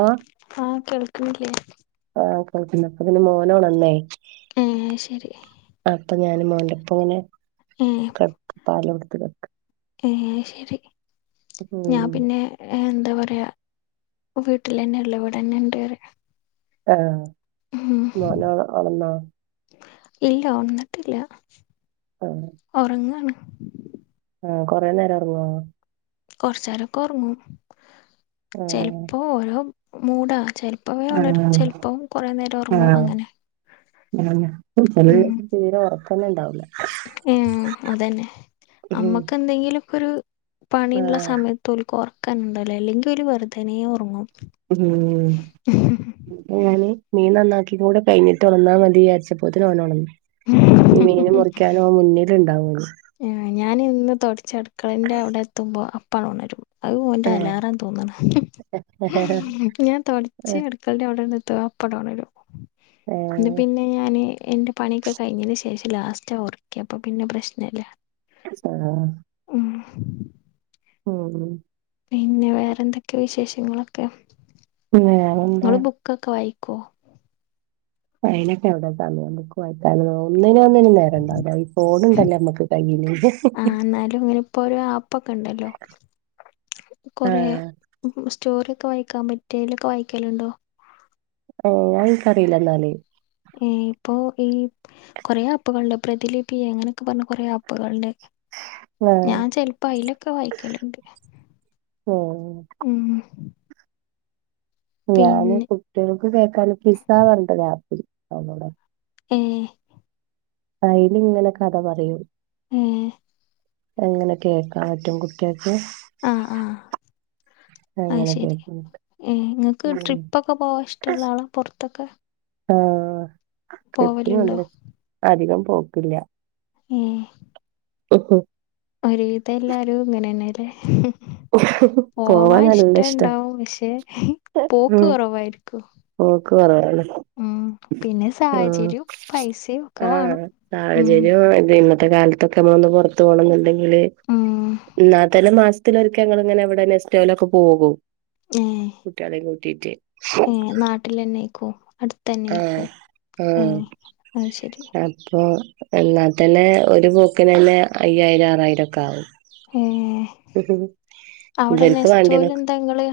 ആഹ് ആഹ് കേൾക്ക്ണില്ലേ ഇപ്പ പിന്നെപ്പ മോനോണന്നേ ഏഹ് ശെരി. ന്റെ മോന്റെ ഇപ്പോന് പാ പാല് കൊട് ഉം ശെരി ഞാം ഉം പിന്നെ ഏഹ് എന്താ പറ്യാ വീട്ടിലെന്നെള്ളെ ഇവടന്നെണ്ടീറ്യ ആ മോന് ഒണർന്നാ ഇല്ല ഒണർന്നിട്ടില്ല ആഹ് ഒറങ്ങാണ് ആ കൊറെ നേരം ഒറങ്ങോ കുറച്ച് നേരൊക്കെ ഉറങ്ങും ചെലപ്പോ ഓരോ മൂടാ ചെല ചെലപ്പോ ഉണരും ആഹ് ചെലപ്പം കുറെ നേരം ഉറങ്ങും അങ്ങനെ [unintelligible] ഒറക്കം ഒന്ന് ഉണ്ടാവൂല മ്മ് അതന്നെ ഉം അമ്മക്ക് എന്തെങ്കിലും ഇപ്പൊ ഒരു പണീള്ള ആഹ് സമയത്ത് ഓൽക്ക് ഒറക്കന്നണ്ടാവില്ല അല്ലെങ്കിൽ അവര് വെർതനേ ഉറങ്ങും ഉം ഇപ്പൊ ഞാന് മീൻ നന്നാക്കി ഇത് കൂടി കയിഞ്ഞിട്ട് ഉണർന്നാൽ മതിയാച്ചപ്പോൽതന്നേ ഓൻ ഒണർന്നു മീന് മുറിക്കാനും ആ മുന്നിൽ ഇണ്ടാവുള്ളു ആഹ് ഞാൻ എന്ന് തുടച്ച് അടുക്കളൻ്റെ അവിടെ എത്തുമ്പോൾ അപ്പൊണരും അത് ഓന്റെ ഏഹ് അലാറാ തോന്നണ് ഏഹ് ഞാൻ തൊടച്ച് അടുക്കൾടെ അവിടെന്ന് [unintelligible] അപ്പട് ഒണരും ഏഹ് പിന്നെ ഞാന് എന്റെ പണിയൊക്കെ കഴിഞ്ഞതിന് ശേഷം ലാസ്റ്റ് ഒർക്കിയെ അപ്പൊ പിന്നെ പ്രശ്നല്ല [unintelligible] ഉം മ്മ് പിന്നെ വേറെ എന്തൊക്കെ വിശേഷങ്ങളൊക്കെ വേറ എന്താ ക്കോ അയിനൊക്കെ എവിടെ സമയം ബുക്ക് വായിക്കാനൊക്കെ ഒന്നിനും ഒന്നിനും ഒന്നിനും നേരം ഇണ്ടാവില്ല ഈ ഫോണുണ്ടല്ലോ നമ്മക്ക് കയ്യില് ലോ [inaudible] കൊറെ ആഹ് സ്റ്റോറി ഒക്കെ വായിക്കാൻ പറ്റിയേൽ ഒക്കെ വായിക്കലുണ്ടോ ഏ എനിക്കറിയില്ല എന്നാല് ഏ ഇപ്പൊ ഈ കൊറേ ആപ്പുകളുണ്ട് പ്രതിലിപി അങ്ങനെയൊക്കെ പറഞ്ഞ് കൊറെേ ആപ്പുകളുണ്ട് ആഹ് ഞാൻ ചെലപ്പോ അയിലൊക്കെ വായിക്കല്ണ്ട് ഏഹ് ഉം ഞാന് പിന്നെ കുട്ടികൾക്ക് കേൾക്കാൻ പിസ്സ പറഞ്ഞിട്ട് ഒരു ആപ്പ് ഇണ്ട് [unintelligible] ഏ അയില് ഇങ്ങനെ കഥ പറയും ഏ എങ്ങനെ കേക്കാൻ പറ്റും കുട്ടികൾക്ക് ആ ആ അത് അങ്ങനെ ശരി കേക്ക ഏ നിങ്ങൾക്ക് ട്രിപ്പ് ഒക്കെ പോവാൻ ഇഷ്ടള്ള ആളാ പൊറത്തൊക്കെ ആ പോവലുണ്ടോ ട്രിപ്പ്ന് അധികം പോക്കില്ല ഏ മ്മ് മ്മ് ഒരു വിതം എല്ലാരും ഇങ്ങനെന്നേലേ പോവാ പോവാൻ നല്ല ഇഷ്ടാ ഇഷ്ടണ്ടാവും പക്ഷെ പോക്ക് കുറവായിരിക്കും ഓക്ക് പറയാലോ പിന്നെ ആ സാഹചര്യവും പൈസയും ഒക്കെ ആ വാണം ഉം സാഹചര്യം വേണ്ടേ ഇന്നത്തെ കാലത്തൊക്കെ നമ്മൾ ഒന്ന് പുറത്ത് പോണംന്നുണ്ടെങ്കിൽ ഉം ഇന്നാ തന്നെ മാസ ത്തിൽ ഒരിക്കെ ഞങ്ങളിങ്ങനെ എവിടെ നെസ്റ്റോലൊക്കെ പോകും ഏ കുട്ട്യേളേം കൂട്ടിയിട്ട് ഏ നാട്ടിലന്നെക്കോ അടുത്ത് ആ ആ അത് ശരി ആ ആ അല്ലാതന്നെ ഒരു പോക്കിന് തന്നെ അയ്യായിരം ആറായിരം ഒക്കെ ആകും ഉം ഔടെ ഇവർക്ക് നെസ്റ്റോ ല് വേണ്ടിയതൊക്കെ ണ്ടൊങ്ങള്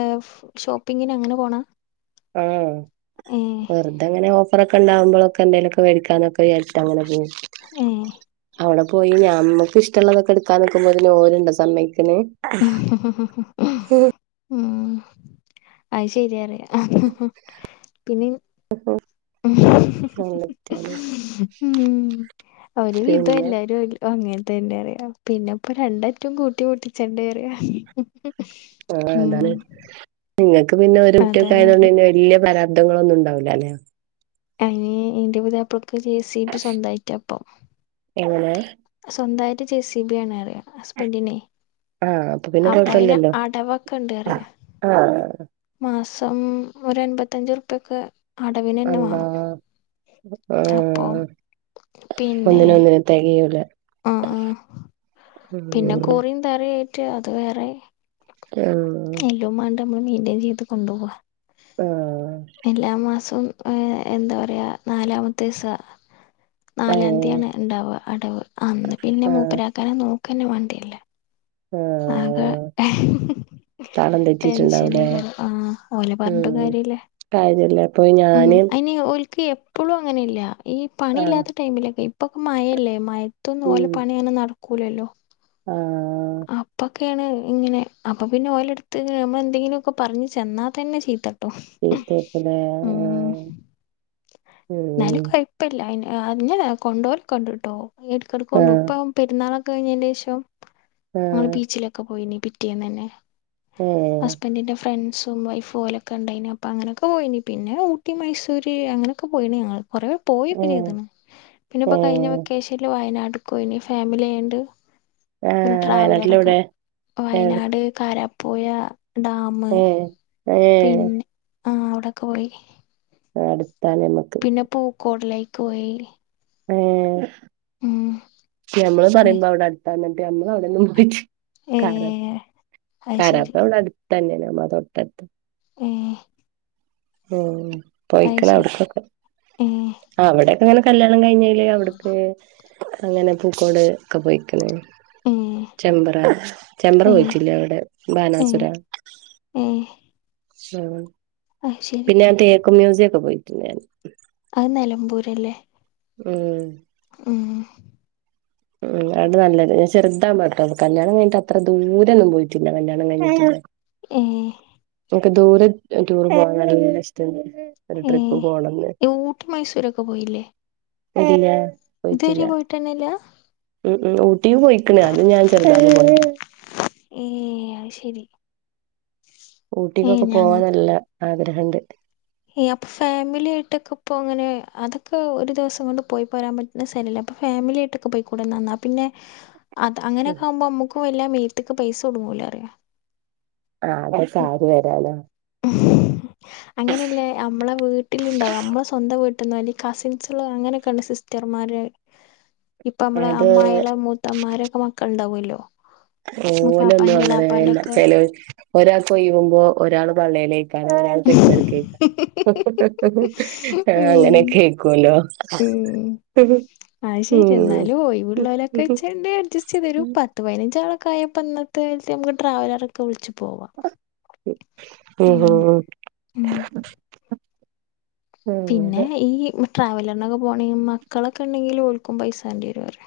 ആഹ് ഷോപ്പിങ്ങിനങ്ങനെ പോണ ആഹ് ഏഹ് വെറ്തങ്ങനെ ഓഫ് ഫറൊക്കെണ്ടാവുമ്പൊളൊക്കെ എന്തേലൊക്ക വേടിക്കാന്നൊക്കെ വിചാരിച്ചിട്ടങ്ങനെ പോവും ഉം ഔട പോയി ഞമ്മക്കിഷ്ടള്ളതൊക്കെ എടുക്കാ നിക്കുമ്പോത്തിന് ഓല്ണ്ടോ സമ്മയ് ക്ക്ണ് [inaudible] ആഹ് അയ്ശെര്യാലെ പിന്നിം [inaudible] ഹ്മ്മ് ഒരുവിധല്ലെ പിന്നെ ഓൽക്ക് എല്ലതും അങ്ങനന്നെ തന്നെറയാ പിന്നപ്പം രണ്ടറ്റും കൂട്ടി മുട്ടിച്ചണ്ടേറയാ ആഹ് അതാണ്. ഇങ്ങക്ക് പിന്നെ ഒരു കുട്ട്യൊക്കെ അതാണ് ആയതോണ്ട് പറയാ പിന്നെ വല്യ പരാ ബബന്ധങ്ങളൊന്നും ഇണ്ടാവൂലാ അല്ലേ അയ്ന് ഇന്റെ പുത്യാപ്ലക്ക് ജെ സി ബി സ്വന്തായ്റ്റാപ്പൊ എങ്ങനെ? സ്വന്തായിട്ട് ജെ സി ബി ആണ് പറയാ ഹസ്ബൻഡിനെ ആഹ് പിന്നെ അപ്പൊ അയ്ന് കൊഴപ്പില്ലല്ലോ അടവൊക്കെണ്ട്റ്യ ആഹ് മാസം ഒരു ഒരൻമ്പത്തൻഞ്ചുർപ്യൊക്കെ അടവിനെന്നെ അള്ളാ വാണം ആഹ് പിന്നെ ഒന്നിനൊന്നിനും തെകയൂല. ആഹ് ആഹ് പിന്നെ ഉം കുറിം തറിം ആയിറ്റ് അത് വേറെ ആഹ് എന്നിട്ട് ഞമ്മള് മെയ്ന്റൈൻ ചെയ്ത് കൊണ്ടോവ ആഹ് എല്ലാമാസും ഉം ഏഹ് എന്താ പറ്യ നാലാമത്തീസ ഏഹ് നാലാംതിയാണ് ഇണ്ടാവ അടവ് അന്ന് പിന്നെ ആഹ് മൂപ്പരാക്കാനെ നോക്കന്നെ വാണ്ട്യര്ലാ ആകെ ആഹ് [inaudible] താളം തെറ്റിയിട്ടുണ്ടാവൂലേ ടെൻഷനേക്കാരം. ആഹ് ഓലെ പറഞ്ഞ്ട്ടും കാര്യല്ല കാര്യല്ലേ പ്പൊ ഞാന് ഇന്ക്ക് എപ്പളും അങ്ങനെയല്ല ഈ പണി ആഹ് ഇല്ലാത്ത ടൈമിലൊക്കെ ഇപ്പൊക്കെ മഴല്ലേ മഴ ത്തൊന്നും ഉം ഓലെ പണി അങ്ങനെ നടക്കൂലല്ലോ ആഹ് അപ്പൊക് ക്കേണ് ഇങ്ങനെ അപ്പോ പിന്നെ ഓലെടുത്തിക്ക് നമ്മളെന്തെങ്കിലൊക്കെ പർഞ്ഞ് ചെന്നാതന്നെ ചീത്ത ട്ടും ചീത്തയാക്കുലേ ഊഹ് ആഹ് ഉം ന്നാലും കൊയ്പല്ലൈന് ആഹ് ഇന്നെനെ കൊണ്ടോവലൊക്കണ്ട്ട്ടോ എടക്കെടക്കൊണ്ടോവും. ആഹ് ഇപ്പം പെരുന്നാളൊക്കെ കയ്നേന്റേഷം ഞങ്ങള് ആഹ് ബീച്ചിലൊക്കെ പോയിനി പിറ്റേന്നന്നെ ഏഹ് ഹസ്ബൻഡിന്റെ ഫ്രണ്ട്സും സും വൈഫും ഓലൊക്കെണ്ടൈനി അങ്ങനൊക്കെ പോയിനി പിന്നെ ഊട്ടി മൈസൂര് അങ്ങനൊക്കെ പോയിണ് ഞങ്ങൾ കുറേ പോയൊക്കെ ഏഹ് ചെയ്തീണ് പിന്നപ്പൊ കഴിഞ്ഞ ഏഹ് വെക്കേഷല്ല് വയനാട് ട്രിപ്പൊക്കോയീനി ഫാമില്യായാണ്ട്. ആഹ് ട്രാവ് ലറൊക്കെ വയനാട്ടിലെവിടെ ഏഹ് വയനാട് കാരാപ്പുയ ഡാമ് ഏഹ് ആഹ് ഔടൊക്കെ പോയിനി ആട് പിന്നെ പൂക്കോട്ലൈക്കോയി. ഏഹ്‌ ഞമ്മള് പറിമ്പോ ഔടട്‌ത്ത ന്നട്ട് ഞമ്മളൌടൊന്നും പോയ്റ്റി ഏ ക്കാരം അത് ശരി കാരാപ്പുഴ വിടെ അടുത്തന്നെണ് ഞമ്മളെ തൊട്ടട്ത്ത് ഏഹ് ഊം പോയിക്ക്ണ് ഔട്ക്കൊക്കെ ഏ അവടെ അങ്ങനെ കല്യാണം കഴ്ഞ്ഞേല് അവ്ട്ക്ക് അങ്ങനെ പൂക്കോട് ഒക്കെ പോയ്ക്ക്ണ്. ഏ ചെമ്പറ ചെമ്പറ ഏ പോയിട്ടില്ലേ അവിടെ ബാനാസുര ആഹ് ആ പിന്നെ ഞാൻ തേക്ക് മ്യൂസിയ ഒക്കെ പോയിട്ടുണ്ട് ഞാൻ അത് നിലമ്പൂരല്ലേ ഉം ഉം ഉം അവിടെ നല്ലത് ഞാ ചെറുതാ വുമ്പ ട്ടോ കല്യാണം കഴിട്ട് അത്ര ദൂരൊന്നും പോയിട്ടില്ല കല്യാണം കഴിഞ്ഞിട്ട് ഏ നമുക്ക് ദൂരെ ടൂർ പോകാൻ നല്ല ഇഷ് [unintelligible] ഏ ഊട്ടി മൈസൂരൊക്കെ പോയില്ലേ ഇല്ല പോയിട്ടില്ല ഇതുവരെ പോയിട്ടന്നല്ല ഉം ഉ ഊട്ടി പോയിക്കണ അത് ഞാൻ ചെറു [unintelligible] ഏ അ ശരി ഏ ഊട്ടിക്കൊക്കെ ഞങ്ങ പോവാൻ നല്ല ആഗ്രഹണ്ട് ഏ അപ്പൊ ഫാമിലി ആയിട്ടൊക്കെ ഇപ്പൊ അങ്ങനെ അതൊക്കെ ഒരു ദിവസം കൊണ്ട് പോയി പോരാൻ പറ്റുന്ന സഥലല്ലെ അപ്പൊ ഫാമിലി ആയിട്ടൊക്കെ പോയിക്കൂടെന്നാ ന്നാ പിന്നെ അത അങ്ങനെക്കെ ആവുമ്പോ നമക്കും വല്ല മേത്തക്ക് പൈസ കൊടുങ്ങൂല അറിം ആ അത സാരി വരാലോ ല്ലെ നമ്മളെ വീട്ടിലുണ്ടാവും നമ്മള് സ്വന്തം വീട്ട [unintelligible] കസിൻസിലോ അങ്ങനെയൊക്കെയുള്ള സിസ്റ്റർമാര് ഇപ്പൊ നമ്മളെ അത് അമ്മായാളെ മൂത്തമ്മാരോക്കെ മക്കളുണ്ടാവല്ലോ ഓലൊന്നും അങ്ങനെ ഇല്ല ഒക്കെ ചെല ഒരാൾക്ക് ഒഴുവുമ്പോ ഒരാള് പള്ളേലേ [unintelligible] ആ അങ്ങനെ ഉം കേക്കുവല്ലോ ആത് ശരിയാ എന്നാലും ഒഴിവുള്ളോലൊക്കെ വെച്ച്ങ്ങാണ്ട് അഡ്സ്റ്റ് ചെയ്തരും ഒരു പത്ത്പതിനഞ്ചാള യാപ്പ ഇന്നത്തെ കാലത്ത് നമുക്ക് ട്രാവലറൊക്കെ വിളിച്ച് പോ ഉം ഉം ഉം ഉം പിന്നെ ഈ ട്രാവലറിനൊക്കെ പോകണെങ്കി മക്കളൊക്കെ ഉണ്ടെങ്കി ഓൽക്കും പൈസ വാണ്ടി വരോ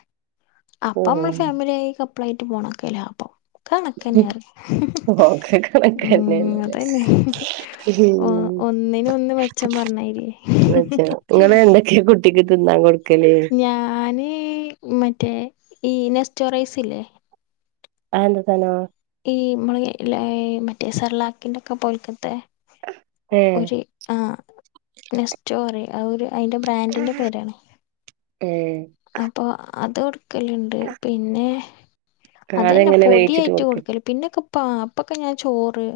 അപ്പൊ നമ്മള് ഉം ഫാമിലിയ ആയി കപ്പളായിട്ട് പോണൊ [unintelligible] കണക്ക തന്നെ ഒക്കെ ഉ കണക്കന്നെണ് അതന്നെ ഓ ഉം ഒന്നിന ഒന്ന് മെച്ചം പറഞ്ഞായിരി ഉച്ച്യെയെ [unintelligible] ന്ന് ഞാന് മറ്റേ ഈ നെസ്റ്റോറൈസല്ലേ ആന്ത തനോ ഈമ്മള മറ്റേ സർലാക്കിന്റെ ഒക്കെ പോൽക്കത്തെ ഏഹ് ഒരു ആ റ്റോറി ഒരു അയിന്റെ ബ്രാൻഡിന്റെ പേരാണ് ഉം അപ്പൊ അത് കൊടുക്കലുണ്ട് പിന്നെ അതനെ അതെങ്ങനെ വേവിച്ചിട്ട് പൊടായിട്ട് കൊടുക്കെ കൊടുക്കല് പിന്നെക്കെ അ അപ്പൊക്കെ ഞാൻ ചോറ്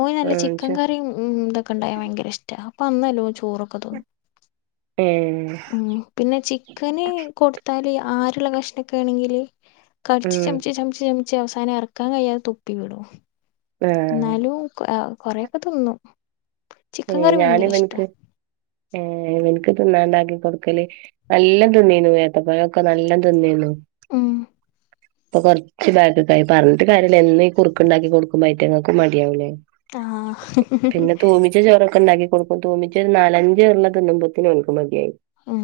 ഓയി നല്ല ആഹ് ചിക്കൻ ച്ചോ കറ ഉ തൊക്കെ ഉണ്ടായാൻ ഭയങ്കര ഇഷ്ട അപ്പൊ മ്മലോ ചൊ.. ഉം ഉ പിന്നെ ചിക്കന് കൊടുത്താല് ആരുള്ള കഷ്ണക്കെ ആണെങ്കില് കടിച്ചു ഉം ചമച്ച് ചമച്ച് ചമച്ച് അവസാനം ഇറക്കാൻ കഴിയാതെ തൊപ്പി വിടോ ആഹ് എന്നാലും കൊറെൊക്കെ തിന്നു ഏ ഞൻ ഇവനക്ക് ഏവക്ക് തിന്നാണ്ടാക്കി കൊടുക്കല് നല്ല തിന്നീന്നു വഏത്തപ്പഴൊക്കെ നല്ല തിനിനു ഉം അപ്പൊ കൊറച്ച് ബാഗൊക്ക ആയി പറഞ്ഞിട്ട് കാര്യമ എന്ന കുറുക്കുണ്ടാക്കി കൊടുക്കുമ്പോയിട്ട് ങ്ങക്ക് മടിയാവൂല്ലേ ആഹ് ചോറൊക്കെ ഉണ്ടാക്കി കൊടുക്കും തൂമിച്ച് ഒരു നാലഞ്ച് ഇള്ള തിളുമ്പത്തിന് ഓൽക് മതിയായി ഉം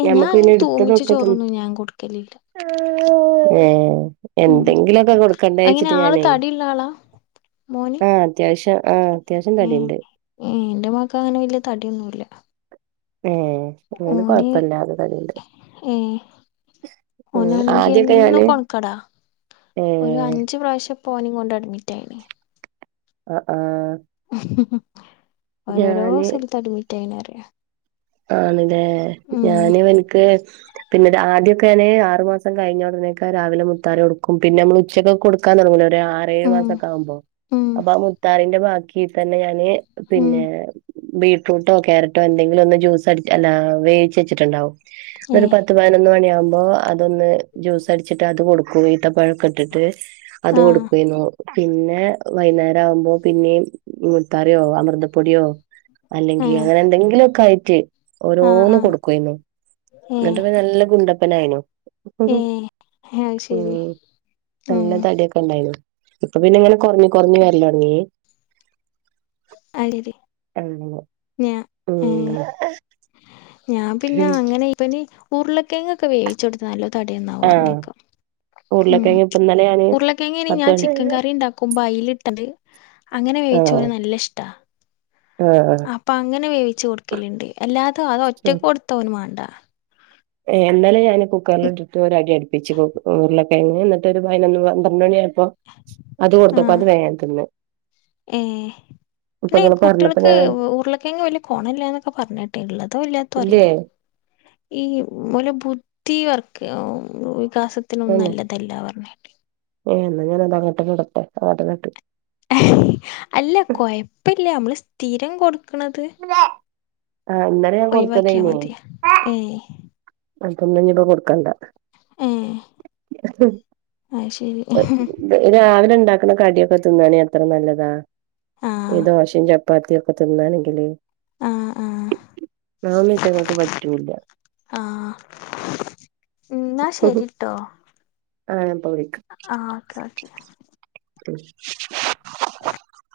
ഏഹ് ഞാൻ ഞമ്മക്ക് പിന്നെ അങ്ങനെ തൂമിച്ച എടുത്തതൊക്കെ തിന് ചോറൊന്നും ഞാൻ കൊടുക്കലില്ല [unintelligible] ഉം എന്തെങ്കിലുഒക്കെ കൊടുക്കണ്ടേ എങ്ങനെ വച്ചിട്ട് ആള് ഞാനേ തടിയുള്ള ആളാ മോന് ആ അത്യാവശ്യ ആ അത്യാവശ്യം തടിഇണ്ട് ഏ എന്റെ മക്ക് അങ്ങനെ വല്യ തടിഒന്നൂല്ല ഏ ഇവന് കൊഴപ്പില്ലാതെ തടിഇണ്ട് ഏഹ് ഓനാണെങ്കി എന്നും കൊണക്കേടാ ഏ ഒരു അഞ്ച് പ്രാശ്യം ഓനേം കൊണ്ട് അഡ്മിറ്റ് ആയിണ് അ ആ ഓരോരോ സ്ഥലത്ത് അഡ്മിറ്റ് ആയിനറിയ ആണ് ല്ലേ ഞാന് ഇവന്ക്ക് പിന്നെ ഒരു ആദ്യക്കെ എനെ ആറ് മാസം കഴിഞ്ഞ ഉടനെക്കെ രാവില മുത്താറി കൊടുക്കും പിന്നെ നമ്മള് ഉച്ചക്ക കൊടുക്കാൻ തുടങ്ങല്ലോ ഒരു ആറേഴു ഉം മാസൊക്കെ ആവുമ്പോ ഉം അപ്പൊ അ മുത്താറീന്റെ ബാക്കി തന്നെ ഞാന് ഉം പിന്നെ ബീറ്റ്റൂട്ടോ കയാരറ്റോ എന്തെങ്കിലും ഒന്ന് ജ്യൂ സടി അല്ല വേച്ച് വെചിട്ടുണ്ടാവും അതൊരു ഏഹ് പത്തുപതിനൊന്ന് മണിയാമ്പോ അതൊന്ന് ജ്യൂസ് അടിച്ചിട്ട് അത് കൊടുക്കു ഇത്തപ്പഴം ഒക്കെ ഇട്ടിട്ട് അത് ആഹ് കൊടുക്കുവേന്നു പിന്നെ വൈന്നേരം ആവുമ്പോ പിന്നേം മുത്താറിയോ അമൃതപ്പൊടിയോ അല്ലെങ്കി ഏഹ് അങ്ങനെ എന്തെങ്കിലുഒക്കെ ആയിട്ട് ആഹ് ഓരോന്ന് ആഹ് കൊടുക്കുഅയ്ന്നു ഏഹ് എന്നിട്ട്പ്പ നല്ല ഗുണ്ടപ്പനായിനു ഏഹ് അത് ശരി [unintelligible] ഉം നല്ല തടിയൊക്കെ ഉണ്ടായിന്നു ഇപ്പൊ പിന്നെ ഇങ്ങനെ കൊറഞ് കൊറഞ് വരലോടങ്ങി അ എരി ഞാ ഏ ഉം ഞാൻ പിന്നെ ഉം അങ്ങനെ ഇപ്പനി ഊർല് കിഴങ്ങൊക്കെ വേവിച്ച കൊടുത്ത നല്ല തടി എന്നാവു പറഞ്ഞേക്ക ഉരുളകിഴങ്ങു ഇപ്പൊ ഇന്നലെ ഞാന് ഉരുളക്കിഴങ്ങേന പത്ത് ഞാൻ മണി ചിക്കൻ കറി ഉണ്ടാക്കുമ്പോ അയിലിട്ടല് അങ്ങനെ വേവിച്ചോന് ആഹ് നല്ല ഇഷ് ആഹ് അപ്പൊ അങ്ങനെ വേവിച്ച് കൊടുക്കലുണ്ട് എല്ലാതും അത് ഒറ്റക്ക് കൊടുത്തോന് മേണ്ട എന്നലേ ഞാൻ കുക്കറില് ഇട്ടിട്ട് ഒര് അടി അടിപ്പിച്ച് കൊ ഉരുള എങ്ങനെ ഇന്നട്ട് ഒരു പയ്നൊന്ന് പന്ത്രണ്ട് മണി ആയപ്പോ അത് കൊടുത്തപ്പോ അത് വേം തിന്ന് ഏ ഇപ്പൊ ല്ലേ ഇങ്ങള് പറഞ്ഞപ്പോ കുട്ടേൾക്ക് ഞാൻ ഉർളക്കെയങ്ങ് വല്യ കൊണല്ല്യാന്നൊക്കെ പറഞ് കേട്ട് ഇള്ളതോ ഇല്ലാത്തോ ഇല്ലേ അറിയില്ല ഈ ഓല ബുദ്ധി വർക്ക് വികാസത്തിനൊന്നും നല്ലതല്ല പറഞ് ഏ എന്നാ ഞാന് അത് അങ്ങോട്ടന്ന ഇടട്ടെ അങ്ങാട്ടന്ന്ട്ട് അല്ല കൊയപ്പല്ല നമ്മള് സ്ഥിരം കൊടു ക്ക്ണത് ആഹ് ഇന്നലെ ഞാൻ ഒഴിവാക്കിയാ മതിയ ഏയ് [unintelligible] ഇഞ്ഞിപ്പ കൊടുക്കണ്ട ഏ അയ്ശരി രാവിലിണ്ടാക്ക്‌ണ കടിയൊക്കെ തിന്നാണെ അത്ര നല്ലതാ ഈ ആഹ് ദോശേം ചപ്പാ പ്പാത്തിയൊക്കെ തിന്നാണെങ്കില് ആഹ് ആഹ് ന്നാ ഇയ്റ്റേങ്ങൾക്ക് പറ്റൂല്ല ഇന്നാ ശരിട്ടോ ആഹ് ഞാൻ ഇപ്പൊ വിളിക്കാ ആ ഓക്കെ ഓക്കെ ഉം